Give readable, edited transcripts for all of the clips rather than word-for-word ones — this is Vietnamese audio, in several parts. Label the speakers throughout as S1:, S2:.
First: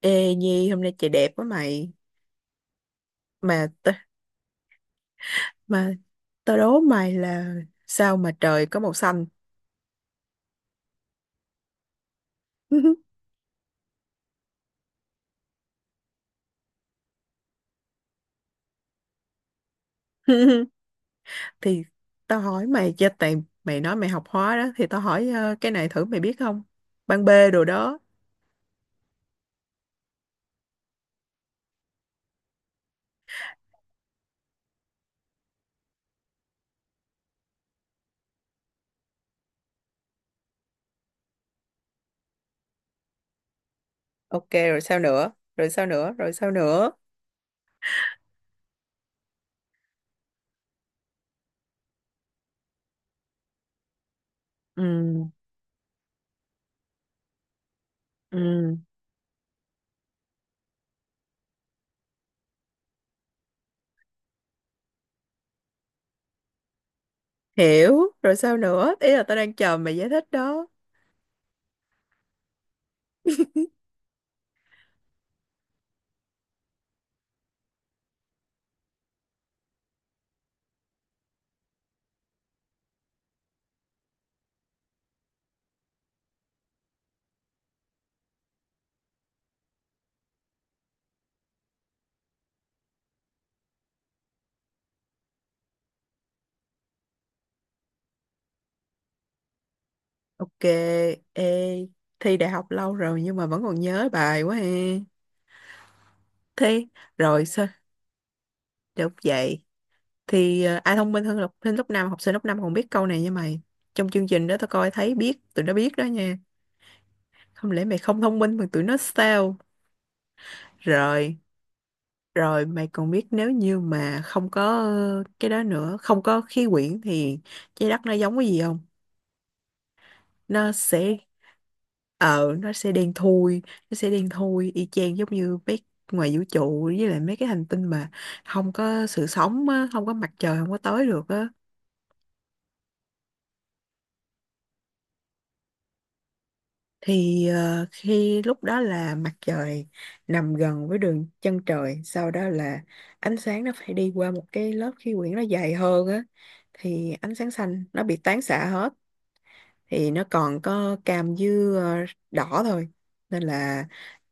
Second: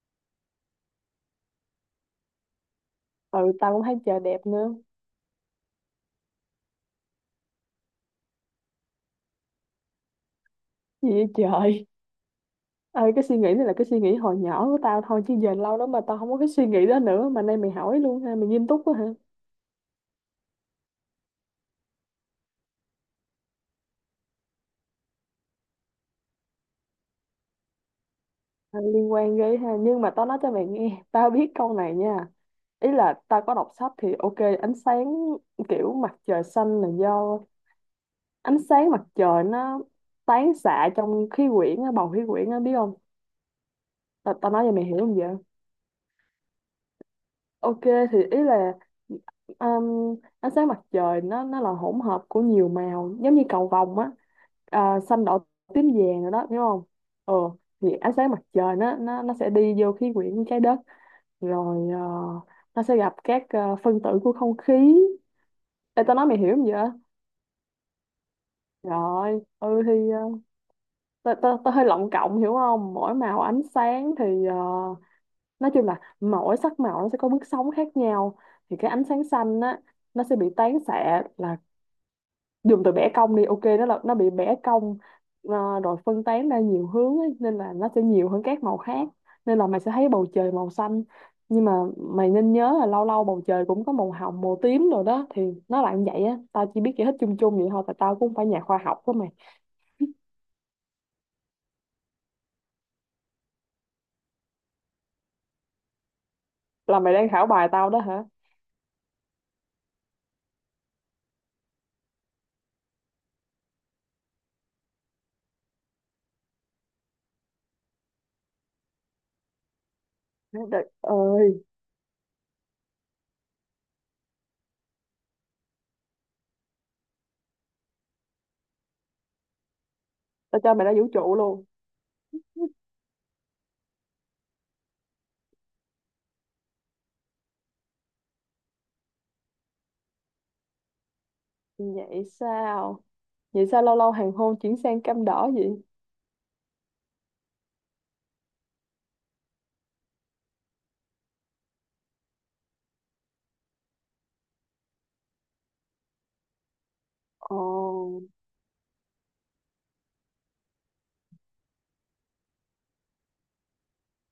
S1: Ê Nhi, hôm nay trời đẹp quá mày.
S2: Ừ,
S1: mà
S2: tao cũng
S1: t-
S2: thấy trời đẹp nữa.
S1: mà tao đố mày là sao mà trời có màu xanh?
S2: Gì vậy trời? Ơi, cái suy nghĩ này là cái suy nghĩ hồi nhỏ của tao thôi chứ giờ lâu lắm mà tao không có cái suy nghĩ đó nữa, mà nay mày hỏi luôn ha, mày nghiêm túc quá hả?
S1: Thì tao hỏi mày cho, tại mày nói mày học hóa đó, thì tao hỏi, cái này thử mày biết không? Ban B đồ đó.
S2: À, liên quan ghê ha, nhưng mà tao nói cho mày nghe, tao biết câu này nha. Ý là tao có đọc sách thì ok. Ánh sáng, kiểu mặt trời xanh là do ánh sáng mặt trời nó tán xạ trong khí quyển á, bầu khí quyển á, biết không? tao,
S1: Ok,
S2: tao nói cho
S1: rồi
S2: mày hiểu
S1: sao
S2: không vậy?
S1: nữa, rồi sao nữa, rồi sao nữa?
S2: Ok, thì ý là ánh sáng mặt trời nó là hỗn hợp của nhiều màu giống như cầu vồng á.
S1: Ừ,
S2: À, xanh đỏ tím vàng rồi đó, hiểu không? Ừ, thì ánh sáng mặt
S1: ừ,
S2: trời nó sẽ đi vô khí quyển trái đất. Rồi nó sẽ gặp các phân tử của không khí. Ê, tao nói mày hiểu không vậy?
S1: hiểu rồi, sao nữa, ý là tao
S2: Rồi,
S1: đang chờ
S2: ừ thì
S1: mày giải thích
S2: uh,
S1: đó.
S2: tao tao tao hơi lộng cộng, hiểu không? Mỗi màu ánh sáng thì nói chung là mỗi sắc màu nó sẽ có bước sóng khác nhau. Thì cái ánh sáng xanh á, nó sẽ bị tán xạ, là dùng từ bẻ cong đi, ok, nó là nó bị bẻ cong. Rồi phân tán ra nhiều hướng ấy, nên là nó sẽ nhiều hơn các màu khác, nên là mày sẽ thấy bầu trời màu xanh. Nhưng mà mày nên nhớ là lâu lâu bầu trời cũng có màu hồng màu tím rồi đó, thì nó là như vậy á. Tao chỉ biết giải thích chung chung vậy thôi, tại tao cũng không phải nhà khoa học của mày.
S1: Ok. Ê, thi đại học lâu rồi nhưng mà vẫn còn nhớ bài quá ha. Thi
S2: Là mày đang
S1: rồi
S2: khảo
S1: sao?
S2: bài tao đó hả?
S1: Được vậy thì, ai thông minh hơn học sinh lớp năm, học sinh lớp 5 còn biết câu này nha mày. Trong chương trình đó tao coi thấy, biết tụi nó biết đó nha. Không lẽ mày không thông minh mà tụi nó sao?
S2: Trời
S1: Rồi.
S2: ơi,
S1: Rồi mày còn biết, nếu như mà không có cái đó nữa, không có khí quyển thì trái đất nó giống cái gì không?
S2: tao
S1: Nó
S2: cho mày ra vũ
S1: sẽ...
S2: trụ luôn.
S1: Ờ, nó sẽ đen thui. Nó sẽ đen thui y chang giống như mấy... ngoài vũ trụ với lại mấy cái hành tinh mà không có sự sống á, không có mặt trời không có tới được á.
S2: Vậy sao? Vậy sao lâu lâu hoàng hôn chuyển sang cam đỏ vậy?
S1: Thì khi lúc đó là mặt trời nằm gần với đường chân trời, sau đó là ánh sáng nó phải đi qua một cái lớp khí quyển nó dày hơn á, thì ánh sáng
S2: Ồ,
S1: xanh nó bị tán xạ hết, thì nó còn có cam với ờ, đỏ thôi. Nên là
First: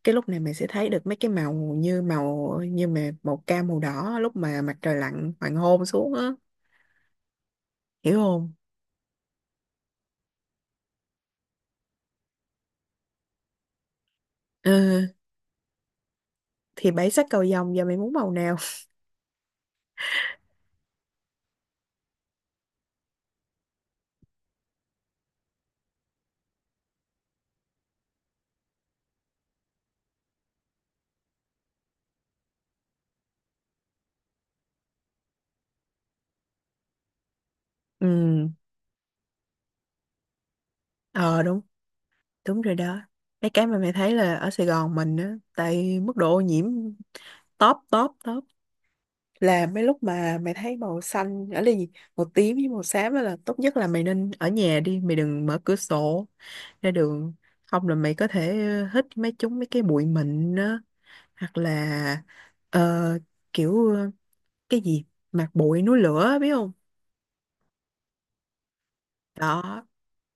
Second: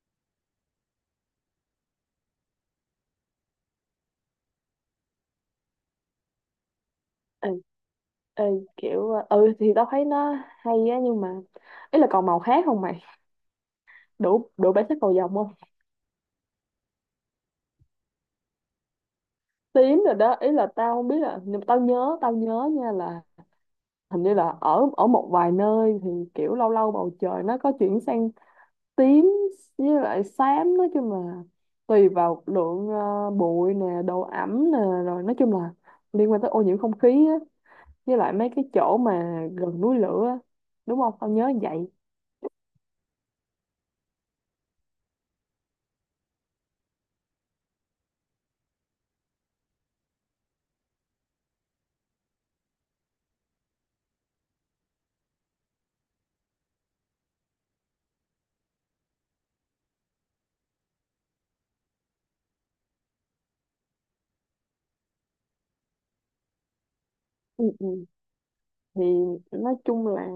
S1: cái lúc này mình sẽ thấy được mấy cái màu như mà màu cam màu đỏ lúc mà mặt trời lặn hoàng hôn xuống á.
S2: ê,
S1: Hiểu
S2: ê,
S1: không?
S2: kiểu ừ thì tao thấy nó hay á, nhưng mà ý là còn màu khác không mày? Đủ đủ bản sắc
S1: Ừ,
S2: cầu vồng không?
S1: thì bảy sắc cầu vồng, giờ mày muốn màu nào?
S2: Tím rồi đó, ý là tao không biết là, nhưng mà tao nhớ nha, là hình như là ở ở một vài nơi thì kiểu lâu lâu bầu trời nó có chuyển sang tím với lại xám. Nói chung là tùy vào lượng bụi nè, độ ẩm nè, rồi nói chung là liên quan tới ô nhiễm không khí á,
S1: Ừ.
S2: với lại mấy cái chỗ mà gần núi lửa á, đúng không, tao
S1: Ờ
S2: nhớ
S1: đúng,
S2: vậy.
S1: đúng rồi đó. Mấy cái mà mày thấy là ở Sài Gòn mình á, tại mức độ ô nhiễm top top top, là mấy lúc mà mày thấy màu xanh ở đây gì, màu tím với màu xám á, là tốt nhất là mày nên ở nhà đi, mày đừng mở cửa sổ ra đường, không là mày có thể hít mấy chúng mấy cái bụi mịn á, hoặc là ờ, kiểu cái gì, mạt bụi núi lửa, biết không?
S2: Ừ, ừ. Thì nói
S1: Đó.
S2: chung là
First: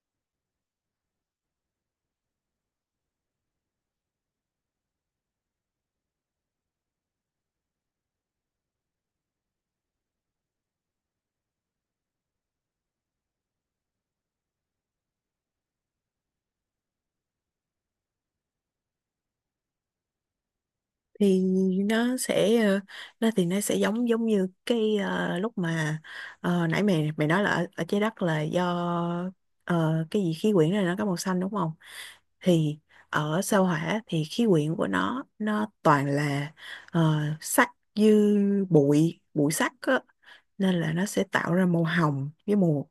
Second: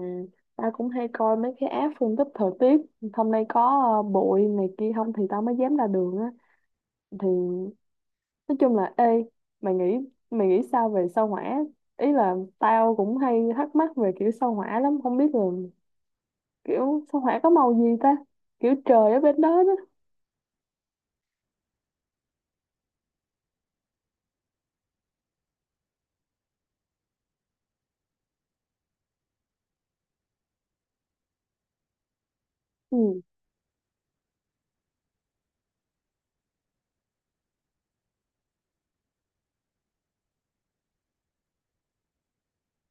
S2: ta cũng hay coi mấy cái app phân tích thời tiết, hôm nay có bụi này kia không thì tao mới dám ra đường á. Thì nói chung là, ê, mày nghĩ mày nghĩ sao về sao hỏa? Ý là tao cũng hay thắc mắc về kiểu sao hỏa lắm, không biết là kiểu sao hỏa có màu gì ta, kiểu trời ở bên đó đó.
S1: Thì nó sẽ... Nó thì nó sẽ giống giống như cái, lúc mà nãy mày mày nói là ở, ở trái đất là do cái gì khí quyển này nó có màu xanh đúng không, thì
S2: Ừ.
S1: ở sao hỏa thì khí quyển của nó toàn là sắt, dư bụi bụi sắt á, nên là nó sẽ tạo ra màu hồng với màu...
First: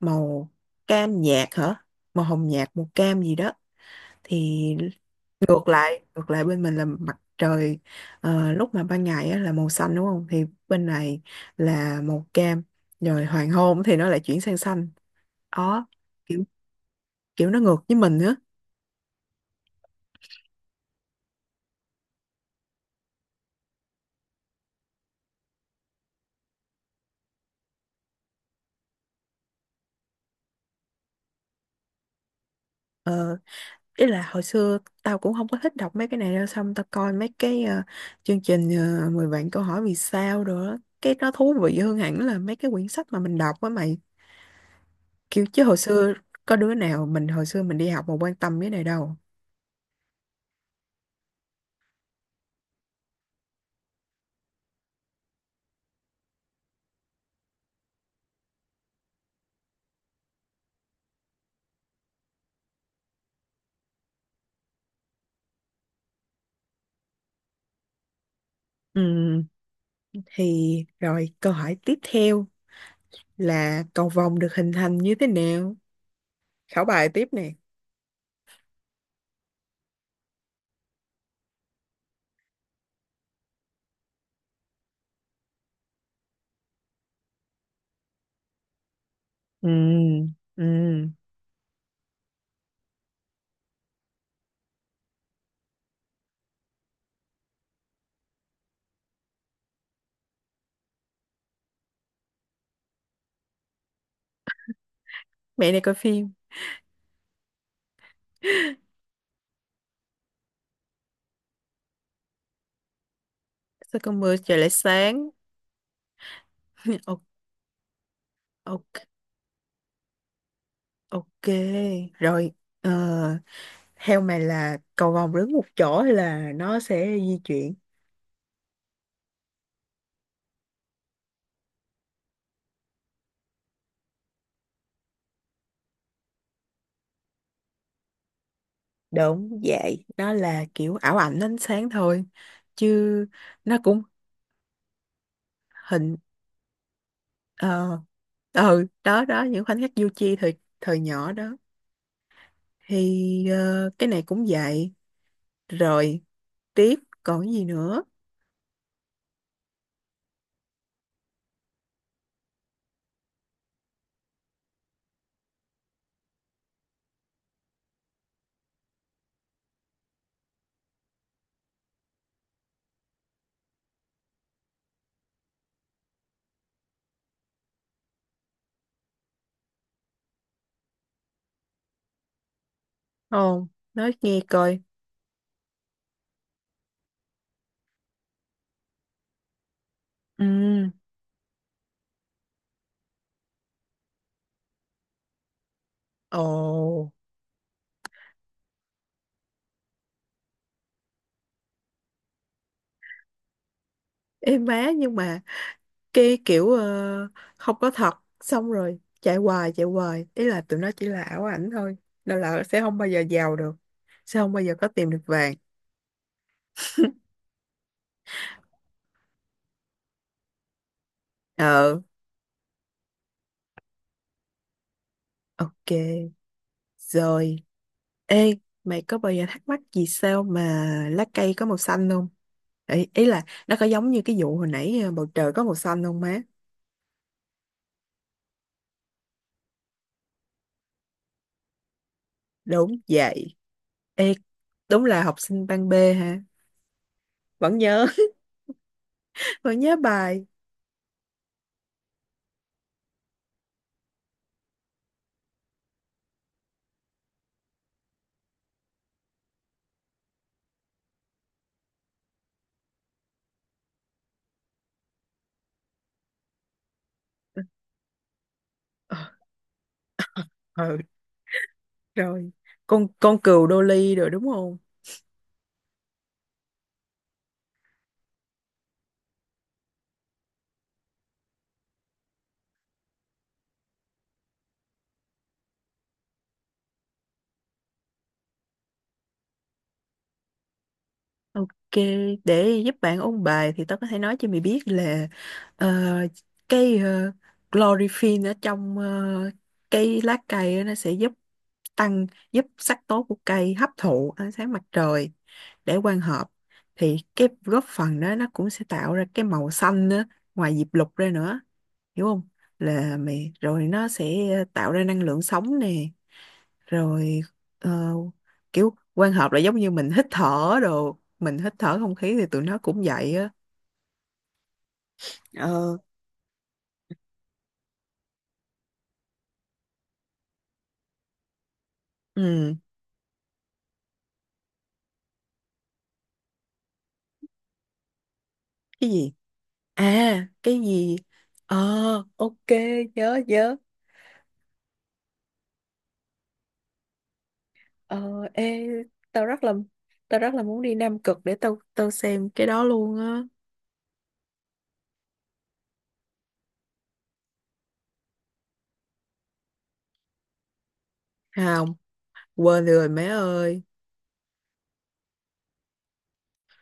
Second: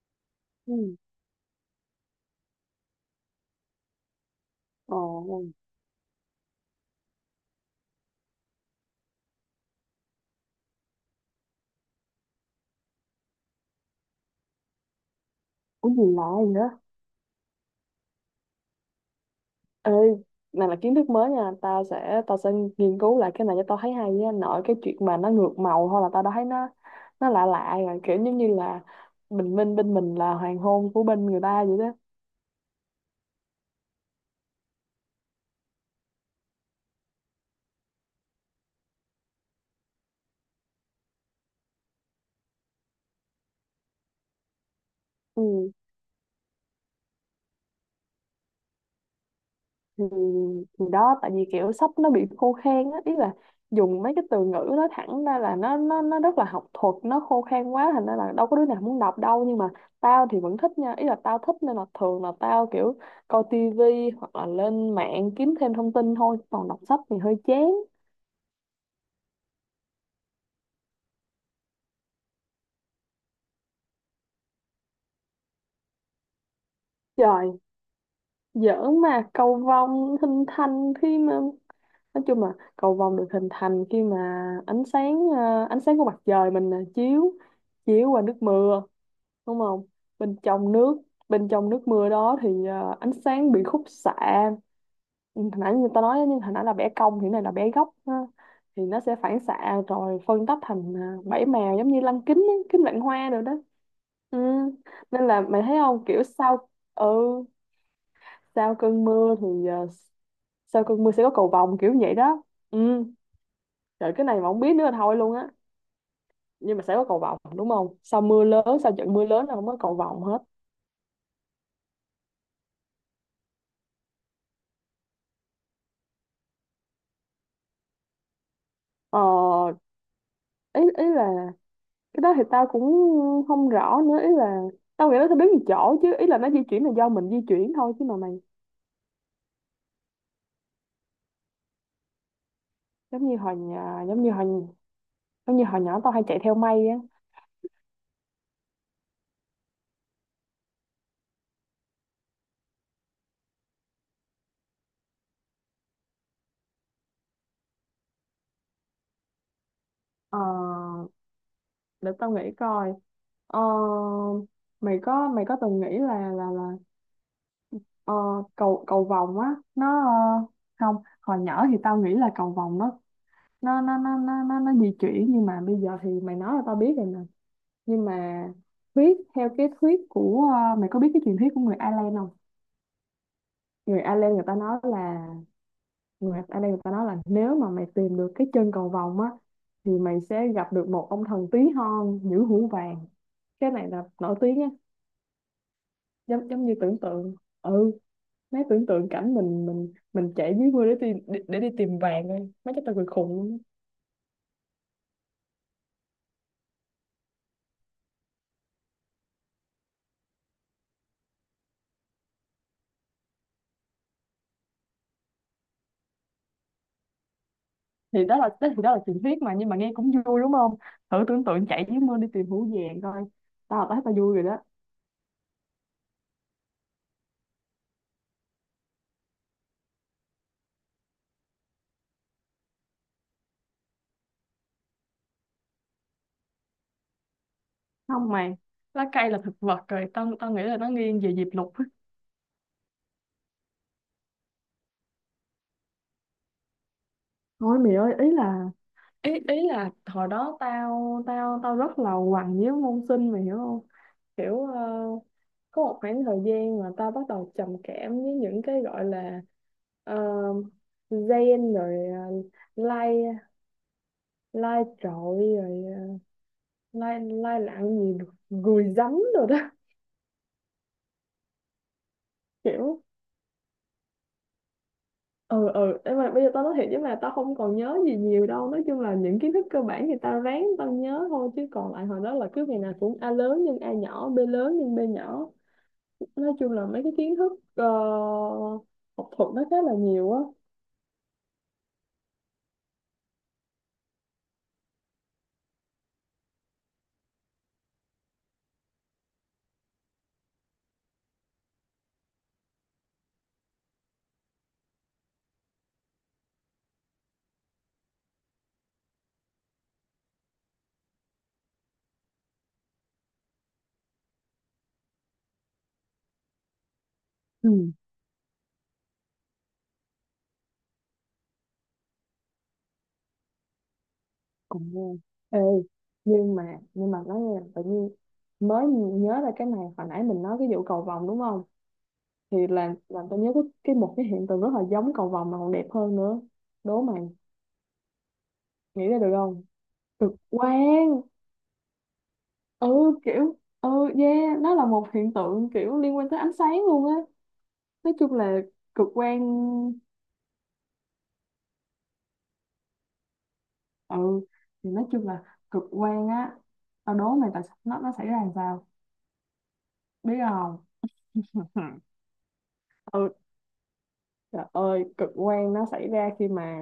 S1: màu
S2: Ừ.
S1: cam nhạt hả, màu hồng nhạt màu cam gì đó. Thì
S2: Ồ.
S1: ngược lại, ngược lại bên mình là mặt trời lúc mà ban ngày á là màu xanh đúng không, thì bên này là màu cam, rồi hoàng hôn thì nó lại chuyển sang xanh. Đó,
S2: Có gì lạ
S1: kiểu,
S2: vậy?
S1: kiểu nó ngược với mình nữa.
S2: Ê, này là kiến thức mới nha, tao sẽ nghiên cứu lại cái này, cho tao thấy hay nha. Nội cái chuyện mà nó ngược màu thôi là tao đã thấy nó lạ lạ rồi, kiểu giống như là bình minh bên mình là hoàng hôn của bên người ta vậy đó.
S1: Ờ, ý là hồi xưa tao cũng không có thích đọc mấy cái này đâu, xong tao coi mấy cái chương trình 10 vạn câu hỏi vì sao rồi đó, cái nó thú vị hơn hẳn là mấy cái quyển sách mà mình đọc á mày. Kiểu chứ
S2: Ừ,
S1: hồi xưa có đứa nào mình hồi xưa mình đi học mà quan tâm cái này đâu.
S2: thì, thì đó, tại vì kiểu sách nó bị khô khan á, ý là dùng mấy cái từ ngữ nó thẳng ra là nó rất là học thuật, nó khô khan quá, thành ra là đâu có đứa nào muốn đọc đâu. Nhưng mà tao thì vẫn thích nha, ý là tao thích nên là thường là tao kiểu coi tivi hoặc là lên mạng kiếm thêm thông tin thôi, còn đọc sách thì hơi chán.
S1: Ừ. Thì rồi câu hỏi tiếp theo là cầu vồng được hình thành như thế nào? Khảo bài tiếp nè.
S2: Trời, giỡn mà. Cầu vồng hình thành khi mà, nói chung là cầu vồng được hình thành khi mà ánh sáng ánh sáng của mặt trời mình chiếu, chiếu qua nước mưa, đúng không?
S1: Ừ,
S2: Bên
S1: ừ.
S2: trong nước, bên trong nước mưa đó thì ánh sáng bị khúc xạ. Ừ, hồi nãy người ta nói, nhưng hồi nãy là bẻ cong thì cái này là bẻ góc ha. Thì nó sẽ phản xạ rồi phân tách thành bảy màu giống như lăng kính á, kính vạn hoa rồi đó. Ừ. Nên là mày
S1: Mẹ
S2: thấy
S1: này coi
S2: không, kiểu
S1: phim.
S2: sau, ừ, sau cơn mưa thì sau cơn mưa sẽ có cầu vồng kiểu vậy đó. Ừ.
S1: Sao
S2: Trời,
S1: con
S2: cái này
S1: mưa
S2: mà
S1: trời
S2: không
S1: lại
S2: biết nữa là thôi
S1: sáng?
S2: luôn á. Nhưng mà sẽ có cầu
S1: Ok,
S2: vồng đúng không, sau mưa lớn, sau
S1: ok,
S2: trận mưa lớn là không có cầu vồng hết.
S1: ok. Rồi, ờ, theo mày là cầu vồng đứng một chỗ hay là nó sẽ di chuyển?
S2: Ờ, ý ý là cái đó thì tao cũng không rõ nữa, ý là tao nghĩ nó sẽ biến một chỗ chứ, ý là nó di chuyển là do mình di chuyển thôi chứ mà mày.
S1: Đúng vậy, nó là kiểu ảo ảnh ánh sáng thôi. Chứ
S2: Giống như hồi
S1: nó cũng
S2: nhà, giống như hồi, giống như hồi nhỏ tao
S1: hình...
S2: hay chạy theo mây á.
S1: Ờ, ừ, đó, đó, những khoảnh khắc du chi thời, thời nhỏ đó. Thì cái này cũng vậy. Rồi tiếp, còn cái gì nữa?
S2: ờ, để tao nghĩ coi. ờ, Mày có, mày có từng nghĩ là ờ, cầu cầu vồng á, nó, không, hồi nhỏ thì tao nghĩ là cầu vồng nó nó di chuyển, nhưng mà bây giờ thì mày nói là tao biết rồi nè. Nhưng mà thuyết, theo cái thuyết của mày có biết cái truyền thuyết của người Ireland không?
S1: Không,
S2: Người
S1: nói
S2: Ireland
S1: nghe
S2: người ta
S1: coi.
S2: nói là, người Ireland người ta nói là nếu mà mày tìm được cái chân cầu vồng á, thì mày
S1: Ừ.
S2: sẽ gặp được một ông thần tí hon nhũ hũ vàng. Cái này là nổi tiếng á,
S1: Ồ.
S2: giống giống như tưởng tượng. Ừ, mấy tưởng tượng cảnh mình chạy dưới mưa để tìm, để đi tìm vàng thôi, mấy cái tao cười khùng luôn.
S1: Ê má, nhưng mà cái kiểu không có thật, xong rồi chạy hoài chạy hoài, ý là tụi nó chỉ là ảo ảnh thôi, nên là sẽ không bao giờ giàu được, sẽ không bao giờ có tìm được vàng.
S2: Thì đó là đó, thì đó là truyền thuyết mà, nhưng mà nghe cũng vui đúng không? Thử tưởng tượng chạy dưới
S1: Ờ.
S2: mưa đi tìm hũ vàng coi. Tao là tao thấy tao vui rồi đó.
S1: Ok. Rồi, ê, mày có bao giờ thắc mắc vì sao mà lá cây có màu xanh không? Ý, ý là nó có giống như cái vụ hồi nãy, bầu trời có màu xanh không má?
S2: Không mày, lá cây là thực vật rồi, tao tao nghĩ là nó nghiêng về diệp lục á.
S1: Đúng vậy. Ê, đúng là học sinh ban B hả? Vẫn
S2: Thôi mày
S1: nhớ.
S2: ơi, ý là, ý ý
S1: Vẫn
S2: là
S1: nhớ
S2: hồi
S1: bài.
S2: đó tao tao tao rất là quằn với môn sinh, mày hiểu không? Kiểu có một khoảng thời gian mà tao bắt đầu trầm cảm với những cái gọi là ờ, gen, rồi uh, lai, lai trội, rồi lai lai lặng gì được gùi giấm
S1: Ờ,
S2: rồi đó.
S1: ừ, rồi.
S2: Kiểu,
S1: Con cừu đô ly rồi đúng không?
S2: ừ, ừ, nhưng mà bây giờ tao nói thiệt chứ mà tao không còn nhớ gì nhiều đâu. Nói chung là những kiến thức cơ bản thì tao ráng tao nhớ thôi, chứ còn lại hồi đó là cứ ngày nào cũng a lớn nhân a nhỏ, b lớn nhân b nhỏ. Nói chung là mấy cái kiến thức học thuật nó khá là nhiều á.
S1: Ok, để giúp bạn ôn bài thì tao có thể nói cho mày biết là ờ, cái chlorphene ở trong cái lá cây á, nó sẽ giúp tăng, giúp sắc tố của cây hấp thụ ánh sáng mặt trời để quang hợp, thì cái góp phần đó nó cũng sẽ tạo ra cái màu xanh nữa, ngoài diệp lục ra nữa, hiểu không? Là mày rồi nó sẽ tạo ra năng lượng sống nè. Rồi
S2: Ừ,
S1: ờ, kiểu quan hợp là giống như mình hít thở đồ, mình hít thở không khí thì tụi nó cũng vậy á.
S2: cũng nghe. Ê,
S1: Ờ.
S2: nhưng mà nói nghe tự nhiên mới nhớ ra cái này, hồi nãy mình nói cái vụ cầu vồng đúng không? Thì
S1: Ừ.
S2: làm tôi nhớ cái một cái hiện tượng rất là giống cầu vồng mà còn đẹp hơn nữa. Đố mày nghĩ
S1: Cái
S2: ra được
S1: gì?
S2: không? Cực
S1: À cái gì?
S2: quang.
S1: Ờ. Ok,
S2: Ừ,
S1: nhớ,
S2: kiểu,
S1: nhớ.
S2: ừ, yeah, nó là một hiện tượng kiểu liên quan tới ánh sáng luôn á. Nói
S1: Ờ.
S2: chung là
S1: Ê,
S2: cực quang.
S1: tao rất là, tao rất là muốn đi Nam Cực để tao, tao xem cái đó luôn á.
S2: Ừ, thì nói chung là cực quan á, tao đố mày tại sao nó xảy ra làm sao, biết không?
S1: Không, quên rồi mẹ
S2: Ừ,
S1: ơi.
S2: trời ơi, cực quang nó xảy ra khi mà,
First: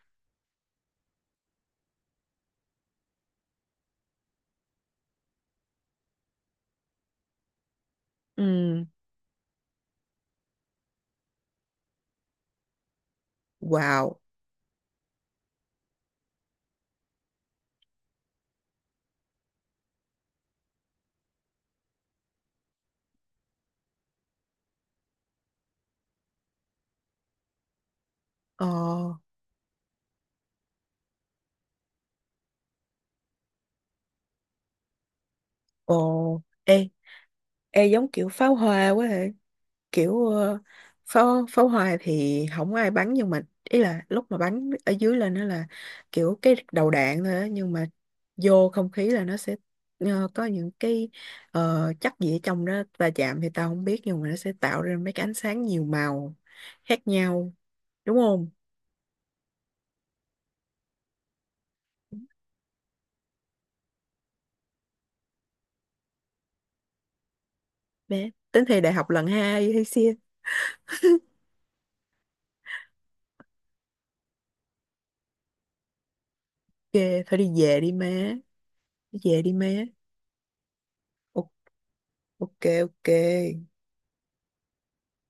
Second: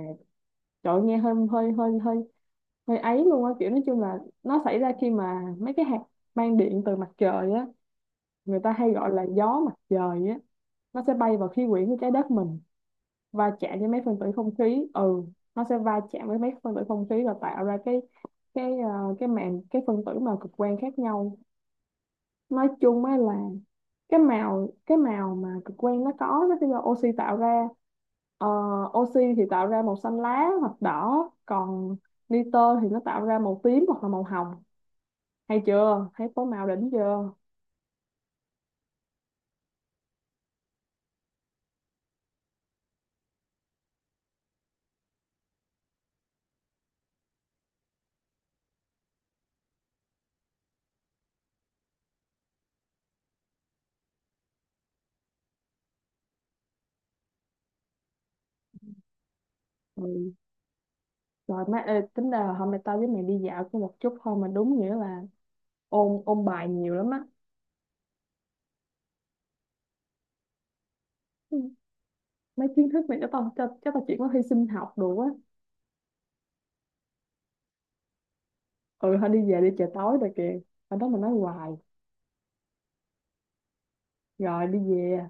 S2: trời ơi, nghe hơi hơi hơi hơi hơi ấy luôn á, kiểu nói chung là nó xảy ra khi mà mấy cái hạt mang điện từ mặt trời á, người ta
S1: Ừ.
S2: hay gọi là gió mặt trời á, nó sẽ bay vào khí quyển của trái đất mình, va chạm với mấy
S1: Wow.
S2: phân tử không khí. Ừ, nó sẽ va chạm với mấy phân tử không khí và tạo ra cái ờ, cái màng cái phân tử màu cực quang khác nhau. Nói chung á là cái màu mà cực quang nó có, nó sẽ do oxy tạo ra. Ờ,
S1: Ờ.
S2: oxy thì tạo ra màu xanh lá hoặc đỏ, còn nitơ thì nó tạo ra màu tím hoặc là màu hồng. Hay chưa, thấy
S1: Ồ.
S2: phối màu
S1: Ê,
S2: đỉnh chưa?
S1: ê giống kiểu pháo hoa quá hả? Kiểu pháo, pháo hoa thì không có ai bắn, nhưng mà ý là lúc mà bắn ở dưới lên nó là kiểu cái đầu đạn thôi á, nhưng mà vô không khí là nó sẽ có những cái chất gì ở trong đó va chạm thì tao không biết, nhưng mà nó sẽ tạo ra mấy cái ánh sáng nhiều màu khác nhau, đúng không?
S2: Ừ. Rồi má, ê, tính ra là hôm nay tao với mày đi dạo có một chút thôi mà đúng nghĩa là ôn ôn bài nhiều lắm á.
S1: Bé tính thi đại học lần hai hay xia?
S2: Ừ, mấy kiến thức này cho tao, cho tao chuyển qua thi sinh học đồ á.
S1: Ghê, thôi đi về đi má.
S2: Ừ,
S1: Đi
S2: thôi đi
S1: về đi
S2: về
S1: má.
S2: đi, trời tối rồi kìa. Ở đó mà nói
S1: O-
S2: hoài.
S1: ok, ok.
S2: Rồi đi về.